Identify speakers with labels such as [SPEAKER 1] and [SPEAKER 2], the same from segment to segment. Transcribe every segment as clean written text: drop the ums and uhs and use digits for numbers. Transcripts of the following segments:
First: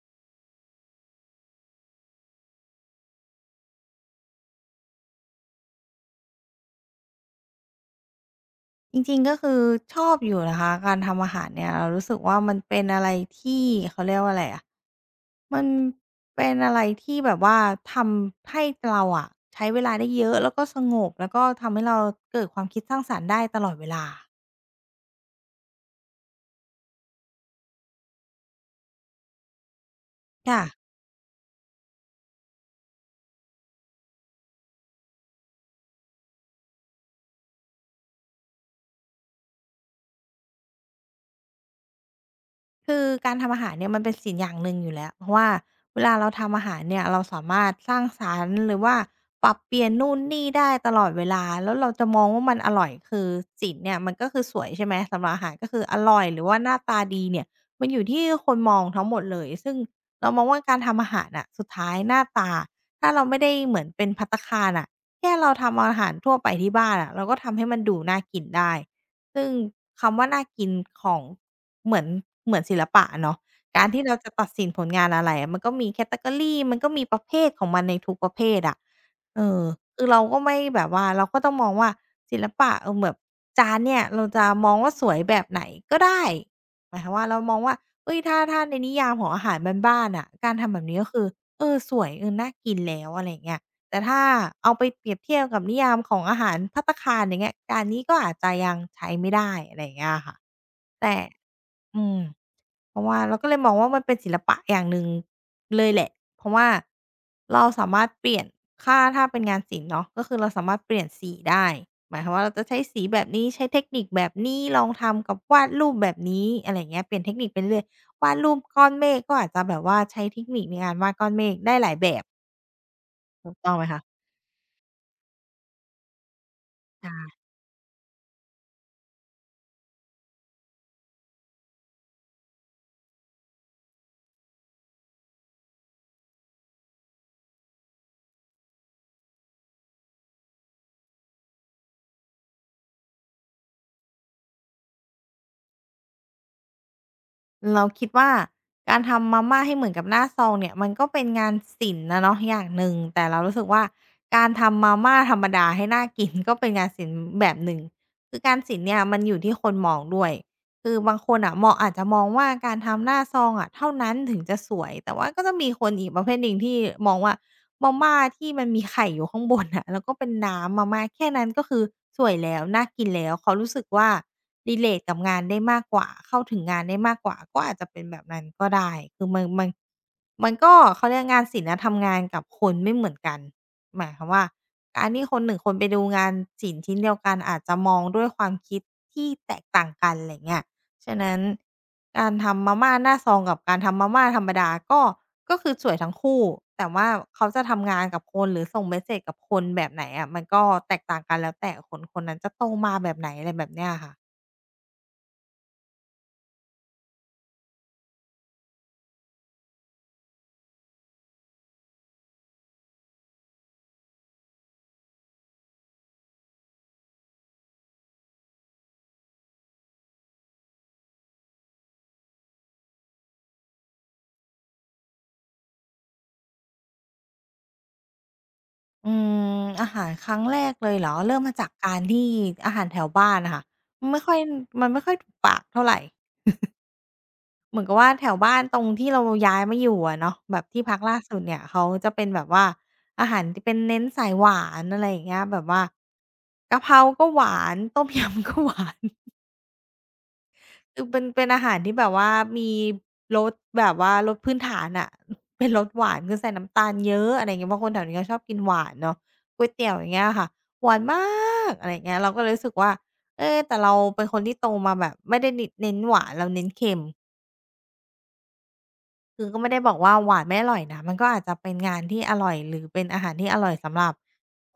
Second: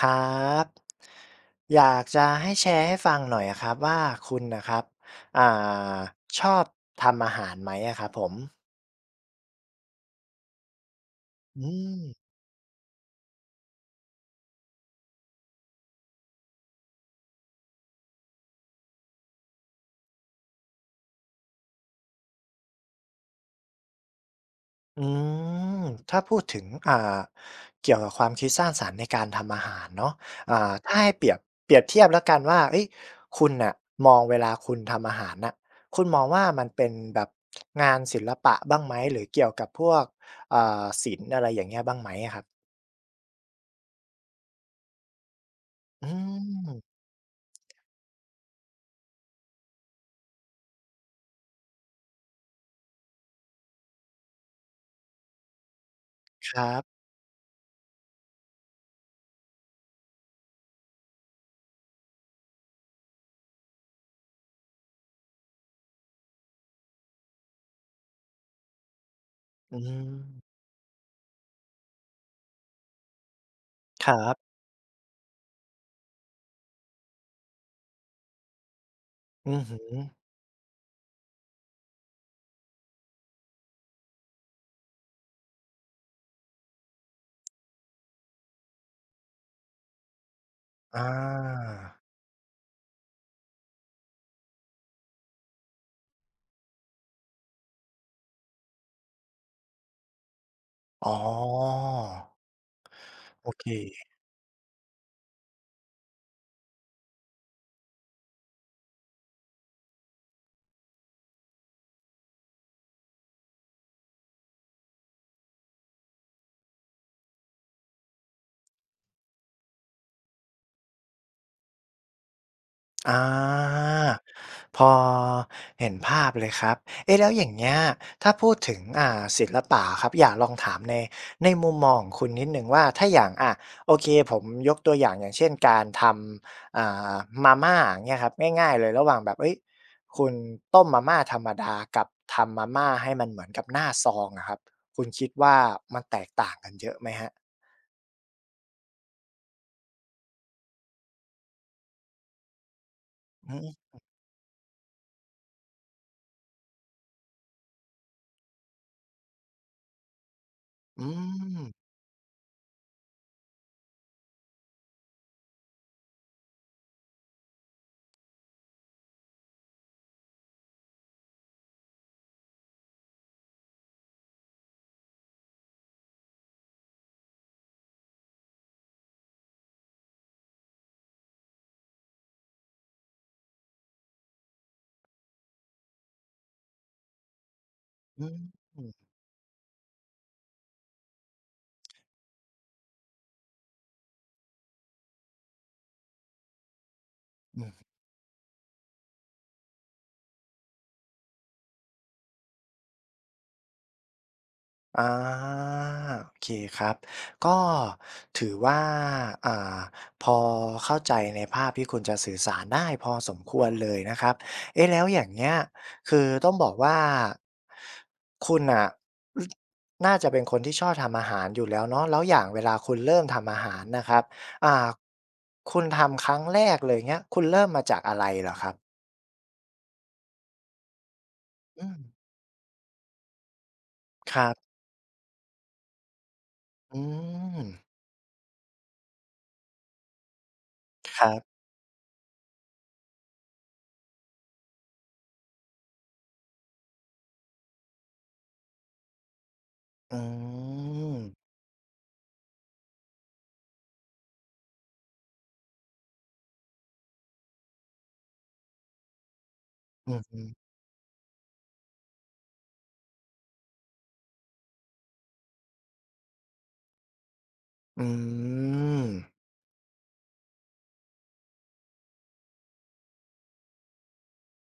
[SPEAKER 1] ครับอยากจะให้แชร์ให้ฟังหน่อยอะครับว่าคุณน่ะครับอ่าชอบทำอาหารไหมอะครับผม
[SPEAKER 2] จริงๆ ก็คือชอบอยู่นะคะการทำอาหารเนี่
[SPEAKER 1] อื
[SPEAKER 2] ยเรา
[SPEAKER 1] ม
[SPEAKER 2] รู้สึกว่ามันเป็นอะไรที่เขาเรียกว่าอะไรอะมันเป็นอะไรที่แบบว่าทำให้เราอะใช้เวลาได้เยอะแล้วก็สงบแล้วก็ทำให้เราเกิดความคิดสร้างสรรค์ได้ตลอดเวลา
[SPEAKER 1] อืมถ้าพูดถึงเกี่ยวกับความคิดสร้างสรรค์ในการทำอาหารเนาะ
[SPEAKER 2] ค่ะ
[SPEAKER 1] ถ้าให้เปรียบเทียบแล้วกันว่าเฮ้ยคุณน่ะมองเวลาคุณทำอาหารน่ะคุณมองว่ามันเป็นแบบงานศิลปะบ้างไหมหรือเกี่ยวกับพวกศิลป์อะไรอย่างเงี้ยบ้างไหมอะครับ
[SPEAKER 2] คือการทำอาหารเนี่ยมันเป็นศิลป์อย่างหนึ่งอยู่แล้วเพราะว่าเว
[SPEAKER 1] อื
[SPEAKER 2] ลาเราทำอาหาร
[SPEAKER 1] ม
[SPEAKER 2] เนี่ยเราสามารถสร้างสรรค์หรือว่าปรับเปลี่ยนนู่นนี่ได้ตลอดเวลาแล้วเราจะมองว่ามันอร่อยคือศิลป์เนี่ยมันก็คือสวยใช่ไหมสำหรับอาหารก็คืออร่อยหรือ
[SPEAKER 1] ค
[SPEAKER 2] ว่าห
[SPEAKER 1] รั
[SPEAKER 2] น้า
[SPEAKER 1] บ
[SPEAKER 2] ตาดีเนี่ยมันอยู่ที่คนมองทั้งหมดเลยซึ่งเรามองว่าการทำอาหารน่ะสุดท้ายหน้าตาถ้าเราไม่ได้เหมือนเป็นภัตตาคารน่ะแค่เราทำอาหารทั่วไปที่บ้านอะเราก็ทำให้มันดูน่ากินได้ซึ่ง
[SPEAKER 1] อื
[SPEAKER 2] คำว่าน่า
[SPEAKER 1] ม
[SPEAKER 2] กินของ เหมือนเหมือนศิลปะอะเนาะการที่
[SPEAKER 1] ค
[SPEAKER 2] เรา
[SPEAKER 1] รั
[SPEAKER 2] จะ
[SPEAKER 1] บ
[SPEAKER 2] ตัดสินผลงานอะไรอะมันก็มี Category มันก็มีประเภทของมันในทุกประเภทอะเอ
[SPEAKER 1] อื
[SPEAKER 2] อ
[SPEAKER 1] อฮึ
[SPEAKER 2] คือเราก็ไม่แบบว่าเราก็ต้องมองว่าศิลปะเออแบบจานเนี่ยเราจะมองว่าสวยแบบไหนก็ได้หมายความว่าเรามองว่าเฮ้ยถ้าในนิยามของอาหารบ้านๆน่ะการทำแบบนี้
[SPEAKER 1] อา
[SPEAKER 2] ก็คือเออสวยเออน่ากินแล้วอะไรอย่างเงี้ยแต่ถ้าเอาไปเปรียบเทียบกับนิยามของอาหารภัตตาคารอย่างเงี้ยจานนี้ก็อาจจะยังใช้ไม่ได้อะไรอย่างเงี้ยอะค่ะ
[SPEAKER 1] อ๋อ
[SPEAKER 2] แต่ อืมเพราะว่าเราก็
[SPEAKER 1] โอ
[SPEAKER 2] เลย
[SPEAKER 1] เค
[SPEAKER 2] มองว่ามันเป็นศิลปะอย่างหนึ่งเลยแหละเพราะว่าเราสามารถเปลี่ยนถ้าเป็นงานศิลป์เนาะก็คือเราสามารถเปลี่ยนสีได้หมายความว่าเราจะใช้สีแบบนี้ใช้เทคนิคแบบนี้ลองทำกับวาดรูปแบบนี้อะไรอย่างเงี้ยเปลี่ยนเทคนิคไปเรื่อยวาดรูปก้อนเมฆก็อาจจะแบบว่าใช้เทคนิคในการวาดก้อนเมฆได้หลายแบบ
[SPEAKER 1] อา
[SPEAKER 2] ถูกต้องไหมค
[SPEAKER 1] พอเห็นภาพเลยครับเอ๊ะแล้ว
[SPEAKER 2] ะ
[SPEAKER 1] อย่างเงี้ยถ้าพูดถึงศิลปะอะครับอยากลองถามในมุมมองของคุณนิดหนึ่งว่าถ้าอย่างโอเคผมยกตัวอย่างอย่างเช่นการทำามาม่าอย่างเงี้ยครับง่ายๆเลยระหว่างแบบเฮ้ยคุณต้มมาม่าธรรมดากับทำมาม่าให้มันเหมือนกับหน้าซองอะครับคุณคิดว่ามันแตกต่างกันเยอะไหมครับ
[SPEAKER 2] เราคิดว่าการทำมาม่าให้เหมือนกับหน้าซองเนี่ยมันก็เป็นงานศิลป์นะเนาะอย่างหนึ่งแต่เรา
[SPEAKER 1] อื
[SPEAKER 2] รู้สึกว่า
[SPEAKER 1] อ
[SPEAKER 2] การทำมาม่าธรรมดาให้น่ากิน ก็เป็นงานศิลป์แบบหนึ่งคือการศิลป์เนี่ยมันอยู่ที่คนมองด้วยคือ
[SPEAKER 1] อื
[SPEAKER 2] บางคนอ่ะม
[SPEAKER 1] ม
[SPEAKER 2] องอาจจะมองว่าการทำหน้าซองอะเท่านั้นถึงจะสวยแต่ว่าก็จะมีคนอีกประเภทหนึ่งที่มองว่า มาม่าที่มันมีไข่อยู่ข้างบนอะแล้วก็เป็นน้ำมาม่าแค่นั้นก็คือสวยแล้วน่ากินแล้วเขารู้สึกว่ารีเลตกับงานได้มากกว่าเข้าถึงงานได้มากกว่าก็อาจจะเป็นแบบนั้นก็ได้คือมันก็เขาเรียกงานศิลป์อะทำงานกับคนไม่เหมือนกันหมายความว่าการที่คนหนึ่งคนไปดูงานศิลป์ชิ้นเดียวกันอาจจะมองด้
[SPEAKER 1] อื
[SPEAKER 2] วย
[SPEAKER 1] ม
[SPEAKER 2] ความคิ
[SPEAKER 1] อื
[SPEAKER 2] ด
[SPEAKER 1] อ
[SPEAKER 2] ที่แตกต่างกันไรเงี้ยฉะนั้นการทำมาม่าหน้าซองกับการทำมาม่าธรรมดาก็ ก็คือสวยทั้งคู่แต่ว่าเขาจะทำงานกับคนหรือส่งเมสเสจกับคนแบบไหนอะมันก็แตกต่างกันแล้วแต่คนคนนั้นจะโตมาแบบไหนอะไรแบบเนี้ยค่ะ
[SPEAKER 1] อาโอเคครับก็ถือว่าอ่าพอเข้าใจในภาพที่คุณจะสื่อสารได้พอสมควรเลยนะครับเอ๊ะแล้วอย่างเงี้ยคือต้องบอกว่าคุณน่ะออน่าจะเป็นคนที่ชอบทำอาหารอยู่แล้วเนาะแล้วอย่างเวลาคุณเริ่มทำอาหารนะครับอ่าคุณทำครั้งแรกเลยเงี้ยคุณเริ่มมาจากอะไรเหรอครับ
[SPEAKER 2] อืมอาหารครั้งแรกเลยเหรอเริ่มมาจาก
[SPEAKER 1] อื
[SPEAKER 2] การ
[SPEAKER 1] ม
[SPEAKER 2] ที่อาหารแถวบ้านน่ะค่ะไม่ค่
[SPEAKER 1] ค
[SPEAKER 2] อย
[SPEAKER 1] รับ
[SPEAKER 2] มันไม่ค่อยถูกปากเท่าไร
[SPEAKER 1] อืม
[SPEAKER 2] เหมือนกับว่าแถวบ้านตรงที่เราย้ายมาอยู่อะเนาะแบบที่พักล่า
[SPEAKER 1] ครั
[SPEAKER 2] สุด
[SPEAKER 1] บ
[SPEAKER 2] เนี่ยเขาจะเป็นแบบว่าอาหารที่เป็นเน้นสายหวานอะไรอย่างเงี้ยแบบว่ากะเพราก็หวานต้มยำก็หวาน
[SPEAKER 1] อื
[SPEAKER 2] คือ
[SPEAKER 1] ม
[SPEAKER 2] เป็นอาหารที่แบบว่ามีรสแบบว่ารสพื้นฐานอะ เป็นรสหวานคือใส่น้ำตาลเยอะอะไรอย่างเงี้ยเพราะคนแถวนี้เขาชอบกินหวานเนาะก๋วยเตี๋ยวอย่า
[SPEAKER 1] อื
[SPEAKER 2] ง
[SPEAKER 1] อ
[SPEAKER 2] เงี้ย
[SPEAKER 1] ฮึ
[SPEAKER 2] ค่ะหวานมากอะไรอย่างเงี้ยเราก็เลยรู้สึกว่าเอ๊แต่เราเป็นคนที่โตมาแบบไม่ได้นิเน้นหวานเราเน้นเค็ม
[SPEAKER 1] อืม
[SPEAKER 2] คือก็ไม่ได้บอกว่าหวานไม่อร่อยนะมันก็อาจจะเป็นงานที่อร่อยหรือเป็นอาหารที่อร่อยสำหรับ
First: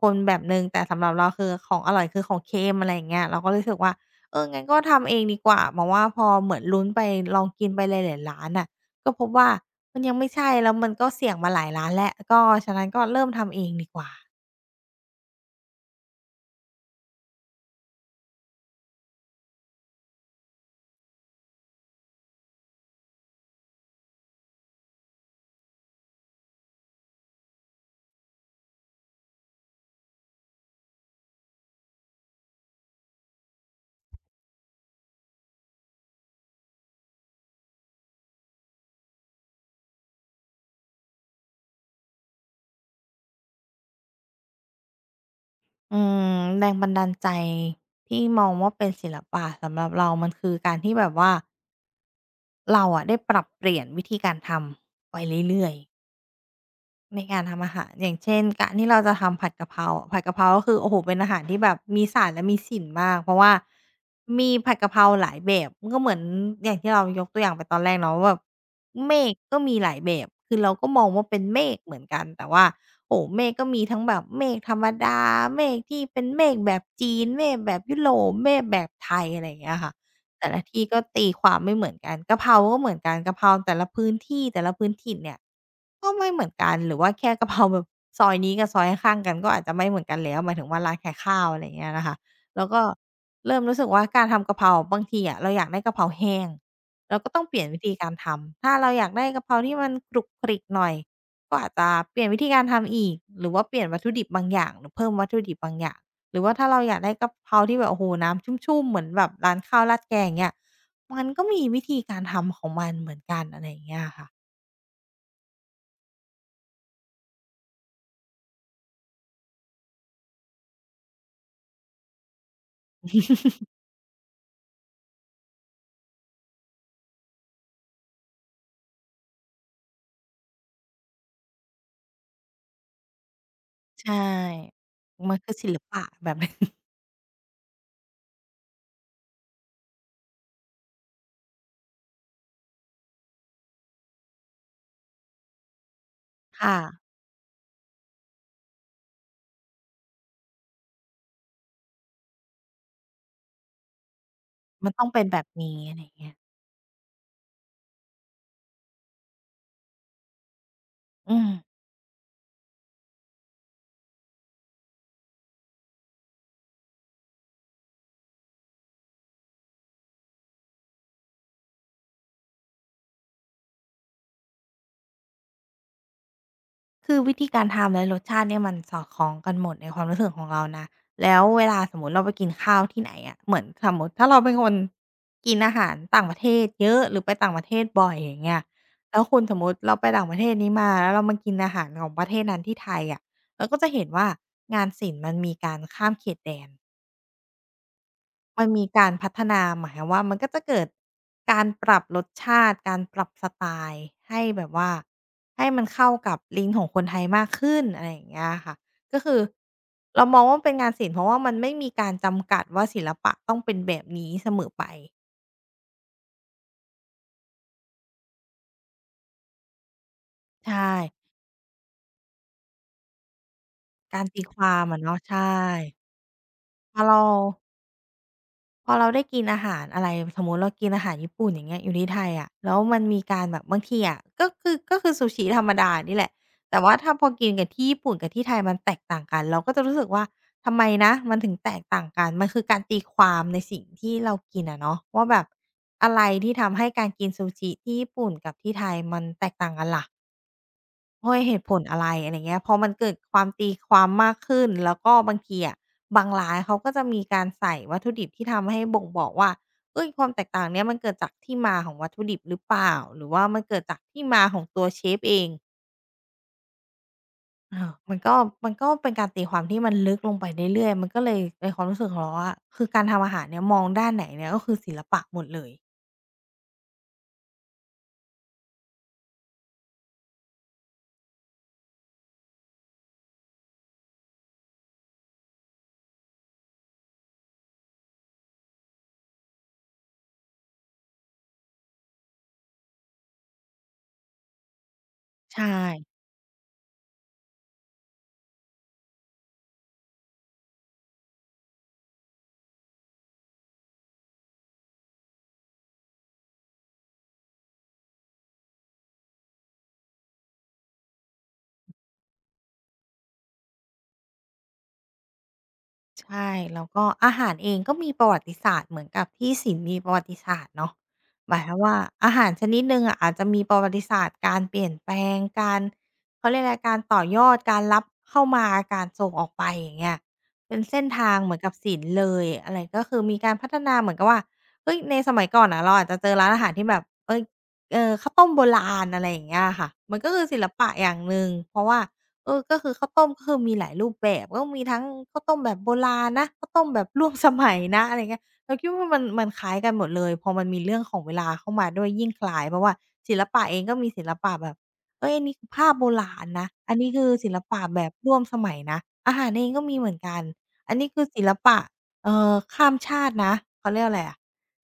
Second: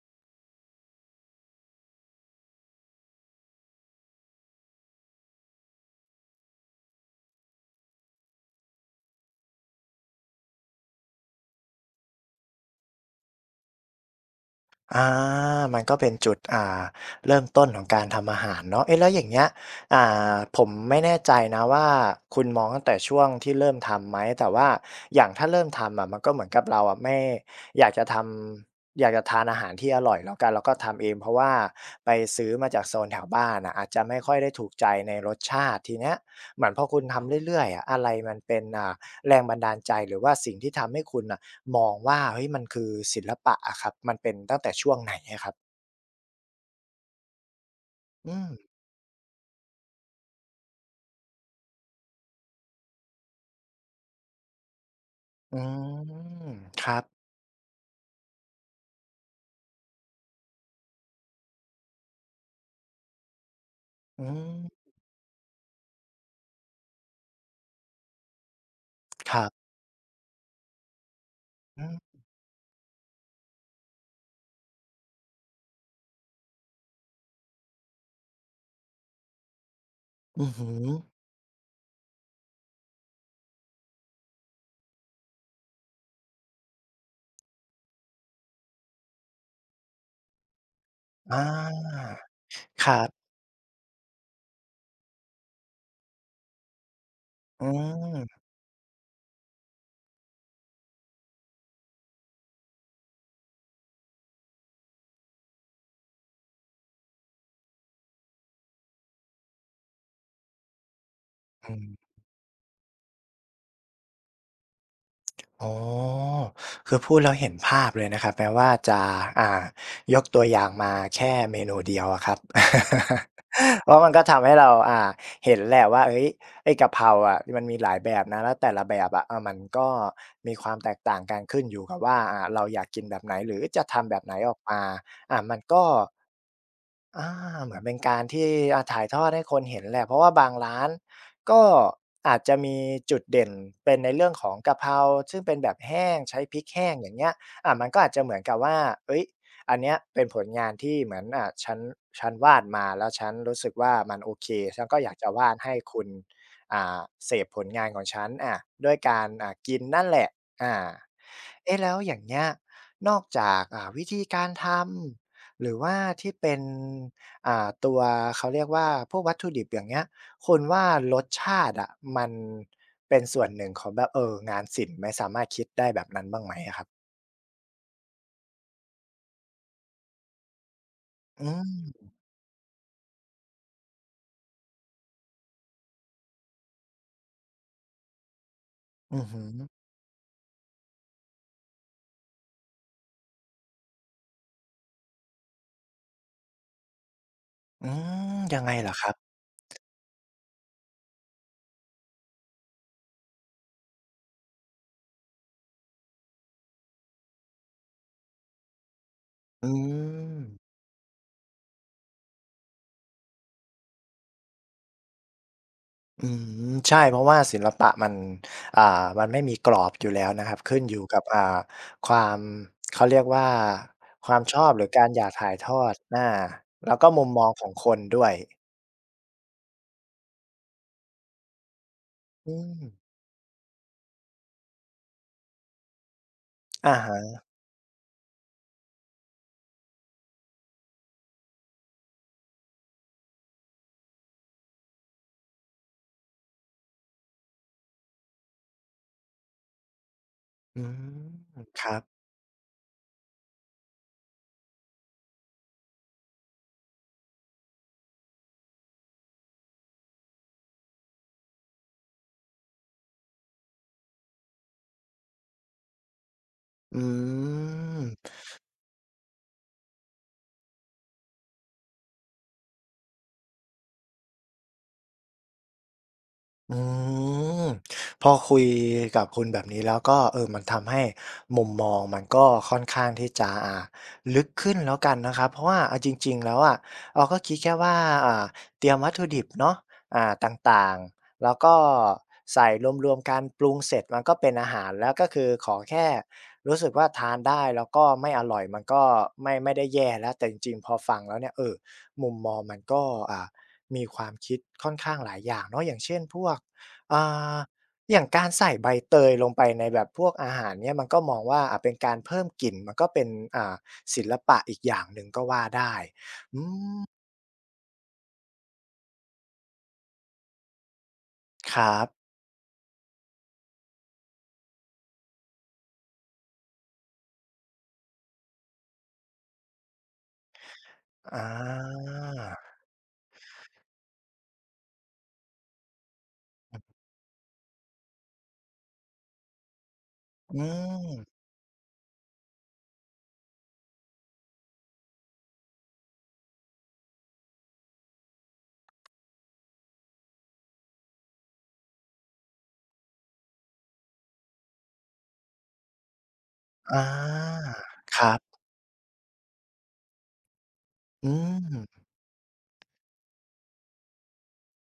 [SPEAKER 2] คนแบบหนึ่งแต่สำหรับเราคือของอร่อยคือของเค็มอะไรอย่างเงี้ยเราก็รู้สึกว่าเอองั้นก็ทำเองดีกว่าเพราะว่าพอเหมือนลุ้นไปลองกินไปหลายๆร้านน่ะก็พบว่ามันยังไม่ใช่แล้วมันก็เสี่ยงมาหลายร้านแล้วก็ฉะนั้นก็เริ่มทำเองดีกว่า
[SPEAKER 1] อามันก็เป็นจุดเริ่มต้นของการทำอาหารเนาะเอ๊ะแล้วอย่างเงี้ยอ่าผมไม่แน่ใจนะว่าคุณมองตั้งแต่ช่วงที่เริ่มทำไหมแต่ว่าอย่างถ้าเริ่มทำอะมันก็เหมือนกับเราอะไม่อยากจะทอยากจะทานอาหารที่อร่อยแล้วกันเราก็ทำเองเพราะว่าไปซื้อมาจากโซนแถวบ้านน่ะอาจจะไม่ค่อยได้ถูกใจในรสชาติทีเนี้ยเหมือนพอคุณทำเรื่อยๆอะอะไรมันเป็นแรงบันดาลใจหรือว่าสิ่งที่ทำให้คุณน่ะ มองว่าเฮ้ยมันคือศิลปะอะครับมันเป็นตั้งแต่ช่วงไหนอะครับ
[SPEAKER 2] อืมแรงบันดาลใจที่
[SPEAKER 1] อื
[SPEAKER 2] มอ
[SPEAKER 1] ม
[SPEAKER 2] งว่าเป็นศิลปะสำหรับเรามันคือการที่แบบว่าเราอะได้ปรับเปลี่ยนวิธีการทำไป
[SPEAKER 1] อื
[SPEAKER 2] เรื่อยๆ
[SPEAKER 1] มครับ
[SPEAKER 2] ในการทำอาหารอย่างเช่นการที่เราจะทำผัดกะเพราอะผัดกะเพราก็คือโอ้โฮเป็นอาหารที่แบบมีศาสตร์และมีศิลป์มากเพราะว่า
[SPEAKER 1] อื
[SPEAKER 2] มีผัดกะ
[SPEAKER 1] ม
[SPEAKER 2] เพราหลายแบบมันก็เหมือนอย่างที่เรายกตัวอย่างไปตอนแรกเนาะว่าแบบเม
[SPEAKER 1] ค
[SPEAKER 2] ฆ
[SPEAKER 1] รั
[SPEAKER 2] ก็
[SPEAKER 1] บ
[SPEAKER 2] มีหลายแบบคือเราก็มองว่าเป็นเมฆ
[SPEAKER 1] อื
[SPEAKER 2] เหมือน
[SPEAKER 1] ม
[SPEAKER 2] กันแต่ว่าโอ้โฮเมฆก็มีทั้งแบบเมฆธรรมดาเมฆที่เป็นเมฆแบบจีนเมฆแบบยุโรปเมฆแบบไทยอะไรอย่างเงี้ยค่ะ
[SPEAKER 1] อื
[SPEAKER 2] แต่
[SPEAKER 1] อ
[SPEAKER 2] ละ
[SPEAKER 1] ฮึ
[SPEAKER 2] ที่ก็ตีความไม่เหมือนกันกะเพราก็เหมือนกันกะเพราแต่ละพื้นที่แต่ละพื้นถิ่นเนี่ยก็ไม่เหมือนกันหรือว่าแค่กะเพราแบบซอยนี้กับซอยข้างๆกันก็อาจจะไม่เหมือนกันแล้วหมายถึงว่าร้านขายข้า
[SPEAKER 1] อา
[SPEAKER 2] วอะไรอย่างเงี้ยนะคะแล้วก็
[SPEAKER 1] ครับ
[SPEAKER 2] เริ่มรู้สึกว่าการทำกะเพราบางทีอะเราอยากได้กะเพราแห้งเราก็ต้องเปลี่
[SPEAKER 1] อื
[SPEAKER 2] ยนวิธีการ
[SPEAKER 1] ม
[SPEAKER 2] ทำถ้าเราอยากได้กะเพราที่มันกรุบกริบหน่อยก็อาจจะเปลี่ยนวิธีการทำอีกหรือว่าเปลี่ยนวัตถุดิบบางอย่างหรือเพิ่มวัตถุดิบบางอย่าง หรือว่าถ้าเราอยากได้กะเพราที่แบบโอ้โฮน้ำชุ่มๆเหมือนแบบร้านข้าวราดแกงอย่างเงี้ยมันก็มี
[SPEAKER 1] อื
[SPEAKER 2] วิ
[SPEAKER 1] ม
[SPEAKER 2] ธีการทำของมันเหมือนกันอะไรอย่างเงี้ยค่ะ
[SPEAKER 1] อ๋อคือพูดแล้วเห็นภาพเลยนะครับแม้ว่าจะอ่ายกตัวอย่างมาแค่เมนูเดียวอะครับ เพราะมันก็ทำให้เราเห็นแหละว่าเฮ้ยไอ้กะเพราอะมันมีหลายแบบนะแล้วแต่ละแบบอะอ่ะมันก็มีความแตกต่างกันขึ้นอยู่กับว่าเราอยากกินแบบไหนหรือจะทำ
[SPEAKER 2] ใช่
[SPEAKER 1] แบบไหนออกมา
[SPEAKER 2] มันคื
[SPEAKER 1] มั
[SPEAKER 2] อ
[SPEAKER 1] น
[SPEAKER 2] ศิล
[SPEAKER 1] ก็
[SPEAKER 2] ปะแบบหนึ่ง
[SPEAKER 1] อาเหมือนเป็นการที่ถ่ายทอดให้คนเห็นแหละเพราะว่าบางร้านก็อาจจะมีจุดเด่นเป็นในเรื่องของกะเพราซึ่งเป็นแบบแห้งใช้พ ริก
[SPEAKER 2] ค่ะ
[SPEAKER 1] แห้งอย่างเงี้ยมันก็อาจจะเหมือนกับว่าเฮ้ยอันเนี้ยเป็นผลงานที่เหมือนฉันวาดมาแล้วฉันรู้สึกว่ามันโอเคฉัน
[SPEAKER 2] มัน
[SPEAKER 1] ก็
[SPEAKER 2] ต้อ
[SPEAKER 1] อ
[SPEAKER 2] ง
[SPEAKER 1] ยาก
[SPEAKER 2] เป็น
[SPEAKER 1] จะ
[SPEAKER 2] แบบ
[SPEAKER 1] วาดให้
[SPEAKER 2] นี้อะไร
[SPEAKER 1] คุ
[SPEAKER 2] อ
[SPEAKER 1] ณ
[SPEAKER 2] ย่างเงี้ย
[SPEAKER 1] อ่าเสพผลงานของฉันด้วยการกินนั่นแหละอา
[SPEAKER 2] อืม
[SPEAKER 1] เอ๊ะแล้วอย่างเงี้ยนอกจากวิธีการทำ หรือว่าที่เป็นตัวเขาเรียกว่าพวกวัตถุดิบอย่างเงี้ยคุณว่ารสชาติอะมันเป็นส่วนหนึ่งของแบบงานศิลป์ไหมสามารถคิดได้แบบนั้นบ้างไหมอะครับ
[SPEAKER 2] คือวิธีการทำและรสชาติเนี่ยมันสอดคล้องกันหมดในความรู้สึกของเรานะแล้ว
[SPEAKER 1] อื
[SPEAKER 2] เว
[SPEAKER 1] ม
[SPEAKER 2] ลาสมมุติเราไปกินข้าวที่ไหนอะเหมือนสมมุติถ้าเราเป็นคนกินอาหารต่างประเทศเยอะหรือไปต่างประเทศบ่อยอย่างเงี้ย
[SPEAKER 1] อื
[SPEAKER 2] แล้ว
[SPEAKER 1] อ
[SPEAKER 2] คุ
[SPEAKER 1] ฮึ
[SPEAKER 2] ณสมมุติเราไปต่างประเทศนี้มาแล้วเรามากินอาหารของประเทศนั้นที่ไทยอะเราก็จะเห็นว่างานศิลป์มันมีการข้ามเขตแดน
[SPEAKER 1] อืยัง
[SPEAKER 2] มัน
[SPEAKER 1] ไง
[SPEAKER 2] มี
[SPEAKER 1] เหรอค
[SPEAKER 2] กา
[SPEAKER 1] รั
[SPEAKER 2] ร
[SPEAKER 1] บ
[SPEAKER 2] พัฒนาหมายความว่ามันก็จะเกิดการปรับรสชาติการปรับสไตล์ให้แบบว่าให้มันเข้ากับลิ้นของคนไทยมากขึ้นอะไรอย่างเงี้ยค่ะก็คือ
[SPEAKER 1] อื
[SPEAKER 2] เราม
[SPEAKER 1] ม
[SPEAKER 2] องว่ามันเป็นงานศิลป์เพราะว่ามันไม่มีการจำกัดว่าศิลปะต้องเป็นแบบนี้เสมอไป
[SPEAKER 1] อืมใช่เพราะว่าศิลปะอ่ามันไม่มีกรอบอยู่แล้วนะครับขึ้น
[SPEAKER 2] ใช่
[SPEAKER 1] อยู่กับความเขาเรียกว่า
[SPEAKER 2] การ
[SPEAKER 1] ความ
[SPEAKER 2] ตี
[SPEAKER 1] ช
[SPEAKER 2] ค
[SPEAKER 1] อบ
[SPEAKER 2] วา
[SPEAKER 1] หรื
[SPEAKER 2] ม
[SPEAKER 1] อ
[SPEAKER 2] อะ
[SPEAKER 1] การอ
[SPEAKER 2] เนาะ
[SPEAKER 1] ยากถ่า
[SPEAKER 2] ใช่
[SPEAKER 1] ยทอดแล้
[SPEAKER 2] พ
[SPEAKER 1] ว
[SPEAKER 2] อ
[SPEAKER 1] ก็
[SPEAKER 2] เรา
[SPEAKER 1] มุมมองของคนด้วย
[SPEAKER 2] พอเราได้กินอาหารอะไรสมมุติเรากินอาหารญี่ปุ่นอย่างเงี้ยอยู่ที่ไทยอะ
[SPEAKER 1] อื
[SPEAKER 2] แล้
[SPEAKER 1] ม
[SPEAKER 2] วมันมีการแบบบางทีอะก็คือซูชิธรรมดานี่แหละแต่ว่า
[SPEAKER 1] อะ
[SPEAKER 2] ถ้าพอ
[SPEAKER 1] ฮะ
[SPEAKER 2] กินกับที่ญี่ปุ่นกับที่ไทยมันแตกต่างกันเราก็จะรู้สึกว่าทำไมนะมันถึงแตกต่างกันมันคือการตีความในสิ่งที่เรากินอะเนาะว่าแบบอะไรที่ทำให้การกินซูชิที่ญี่ปุ่นกับที่ไทยมันแตกต่างกันล่ะ
[SPEAKER 1] อืม
[SPEAKER 2] ด้วยเหตุผ
[SPEAKER 1] ค
[SPEAKER 2] ล
[SPEAKER 1] รั
[SPEAKER 2] อะ
[SPEAKER 1] บ
[SPEAKER 2] ไรอะไรเงี้ยพอมันเกิดความตีความมากขึ้น แล้วก็บางทีอะบางร้านเขาก็จะมีการใส่วัตถุดิบที่ทำให้บ่งบอกว่าเฮ้ยความแตกต่างเนี้ยมันเกิดจากที่มาของวัตถุดิบหรือเปล่า หรือว่ามันเกิดจากที่มาของตัวเชฟเอง
[SPEAKER 1] อื
[SPEAKER 2] เออมัน
[SPEAKER 1] ม
[SPEAKER 2] ก็มันก็เป็นการตีความที่มันลึกลงไปเรื่อยๆมันก็เลยในความรู้สึกของเราอะคือการทำอาหารเนี่ยมองด้านไหนเนี่ยก็คือศิลปะหมดเลย
[SPEAKER 1] อืมพอคุยกับคุณแบบนี้แล้วก็มันทำให้มุมมองมันก็ค่อนข้างที่จะลึกขึ้นแล้วกันนะครับเพราะว่าเอาจริงๆแล้วอะเราก็คิดแค่ว่าอ่าเตรียมวัตถุดิบเนาะต่างๆแล้วก็ใส่รวมๆกันปรุงเสร็จมันก็เป็นอาหารแล้วก็คือ
[SPEAKER 2] ใช่
[SPEAKER 1] ขอแค่รู้สึกว่าทานได้แล้วก็ไม่อร่อยมันก็ไม่ได้แย่แล้วแต่จริงๆพอฟังแล้วเนี่ยมุมมองมันก็อ่า มีความคิดค่อนข้างหลายอย่างเนาะอย่างเช่นพวกอ่าอย่างการใส่ใบเตยลงไปในแบบพวกอาหารเนี่ยมันก็มองว่าเป็นการเพิ่มกลิ่นมันก็เป็นอ่าศิลปะอีกอย่างหนึ่งก็ว่าได้
[SPEAKER 2] ใช่
[SPEAKER 1] อื
[SPEAKER 2] แล้วก็
[SPEAKER 1] ม
[SPEAKER 2] อาหารเองก็มีประวัติศาสตร์เหมือนกับที่ศิลป์มีประวัติศาสตร์เนาะหมายค
[SPEAKER 1] ค
[SPEAKER 2] วาม
[SPEAKER 1] รั
[SPEAKER 2] ว่า
[SPEAKER 1] บ
[SPEAKER 2] อาหารชนิดหนึ่งอะอาจจะมีประวัติศาสตร์การเปลี่ยนแปลงการเขาเรียกอะไรการต่อยอดการรับเข้ามาการส่งออกไปอย่างเงี้ยเป็นเส้นทา
[SPEAKER 1] อ
[SPEAKER 2] งเหมือนกับศิล
[SPEAKER 1] า
[SPEAKER 2] ป์เลยอะไรก็คือมีการพัฒนาเหมือนกับว่าเฮ้ยในสมัยก่อนน่ะเราอาจจะเจอร้านอาหารที่แบบเฮ้ยเออข้าวต้มโบราณอะไรอย่างเงี้ยอะค่ะมันก็คือ
[SPEAKER 1] อื
[SPEAKER 2] ศิลปะอย่างห
[SPEAKER 1] ม
[SPEAKER 2] นึ่งเพราะว่า เออก็คือข้าวต้มก็คือมีหลายรูปแบบก็มีทั้งข้าวต้มแบบโบราณนะข้าวต้มแบบร่วมสมัยนะอะไรเงี้ยเราคิดว่ามันคล้ายกันหมดเลยพอมันมีเรื่องของเวลาเข้ามาด้วยยิ่งคล้ายเพราะว่าศิลปะเองก็มีศิลปะแบบเฮ้ยอันนี้คือภาพโบราณนะอั
[SPEAKER 1] อ
[SPEAKER 2] นนี้คือศิล
[SPEAKER 1] า
[SPEAKER 2] ปะแบบ
[SPEAKER 1] ครั
[SPEAKER 2] ร่วมส
[SPEAKER 1] บ
[SPEAKER 2] มัยนะอาหารเองก็มีเหมือนกันอันนี้คือ
[SPEAKER 1] อื
[SPEAKER 2] ศิลปะ
[SPEAKER 1] ม
[SPEAKER 2] ข้ามชาตินะเขาเรียกอะไรอะ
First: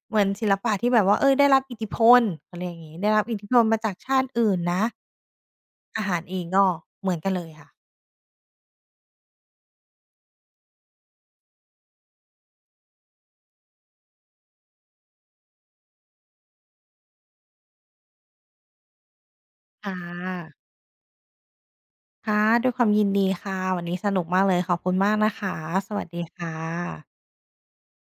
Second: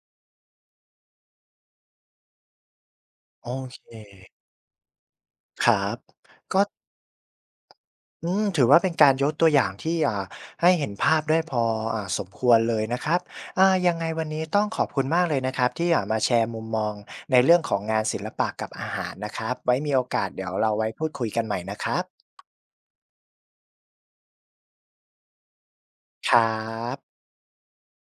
[SPEAKER 2] เหมือนศิลปะที่แบบว่าเฮ้ยได้รับอิทธิพลเขาเรียกอย่างงี้ได้รับอิทธิ
[SPEAKER 1] โอ
[SPEAKER 2] พลมา
[SPEAKER 1] เค
[SPEAKER 2] จากชาติอื่นนะ
[SPEAKER 1] ครับ
[SPEAKER 2] อาหารเอง
[SPEAKER 1] ก็
[SPEAKER 2] ก็เหมือนกันเลยค่ะ
[SPEAKER 1] ถือว่าเป็นการยกตัวอย่างที่ให้เห็นภาพได้พอสมควรเลยนะครับยังไงวันนี้ต้องขอบคุณมากเลยนะครับที่มาแชร์มุมมองในเรื่องของงานศิลปะกับอาหารนะครับไว้
[SPEAKER 2] ค่
[SPEAKER 1] มีโอกาสเดี๋ยว
[SPEAKER 2] ะ
[SPEAKER 1] เราไว้พูดคุยกันใหม่นะครับ
[SPEAKER 2] ค่ะ ด้วยความยินดีค่ะ วันนี้สนุกมากเลยขอบคุณมากนะคะ สวัสดี
[SPEAKER 1] ครั
[SPEAKER 2] ค่ะ
[SPEAKER 1] บ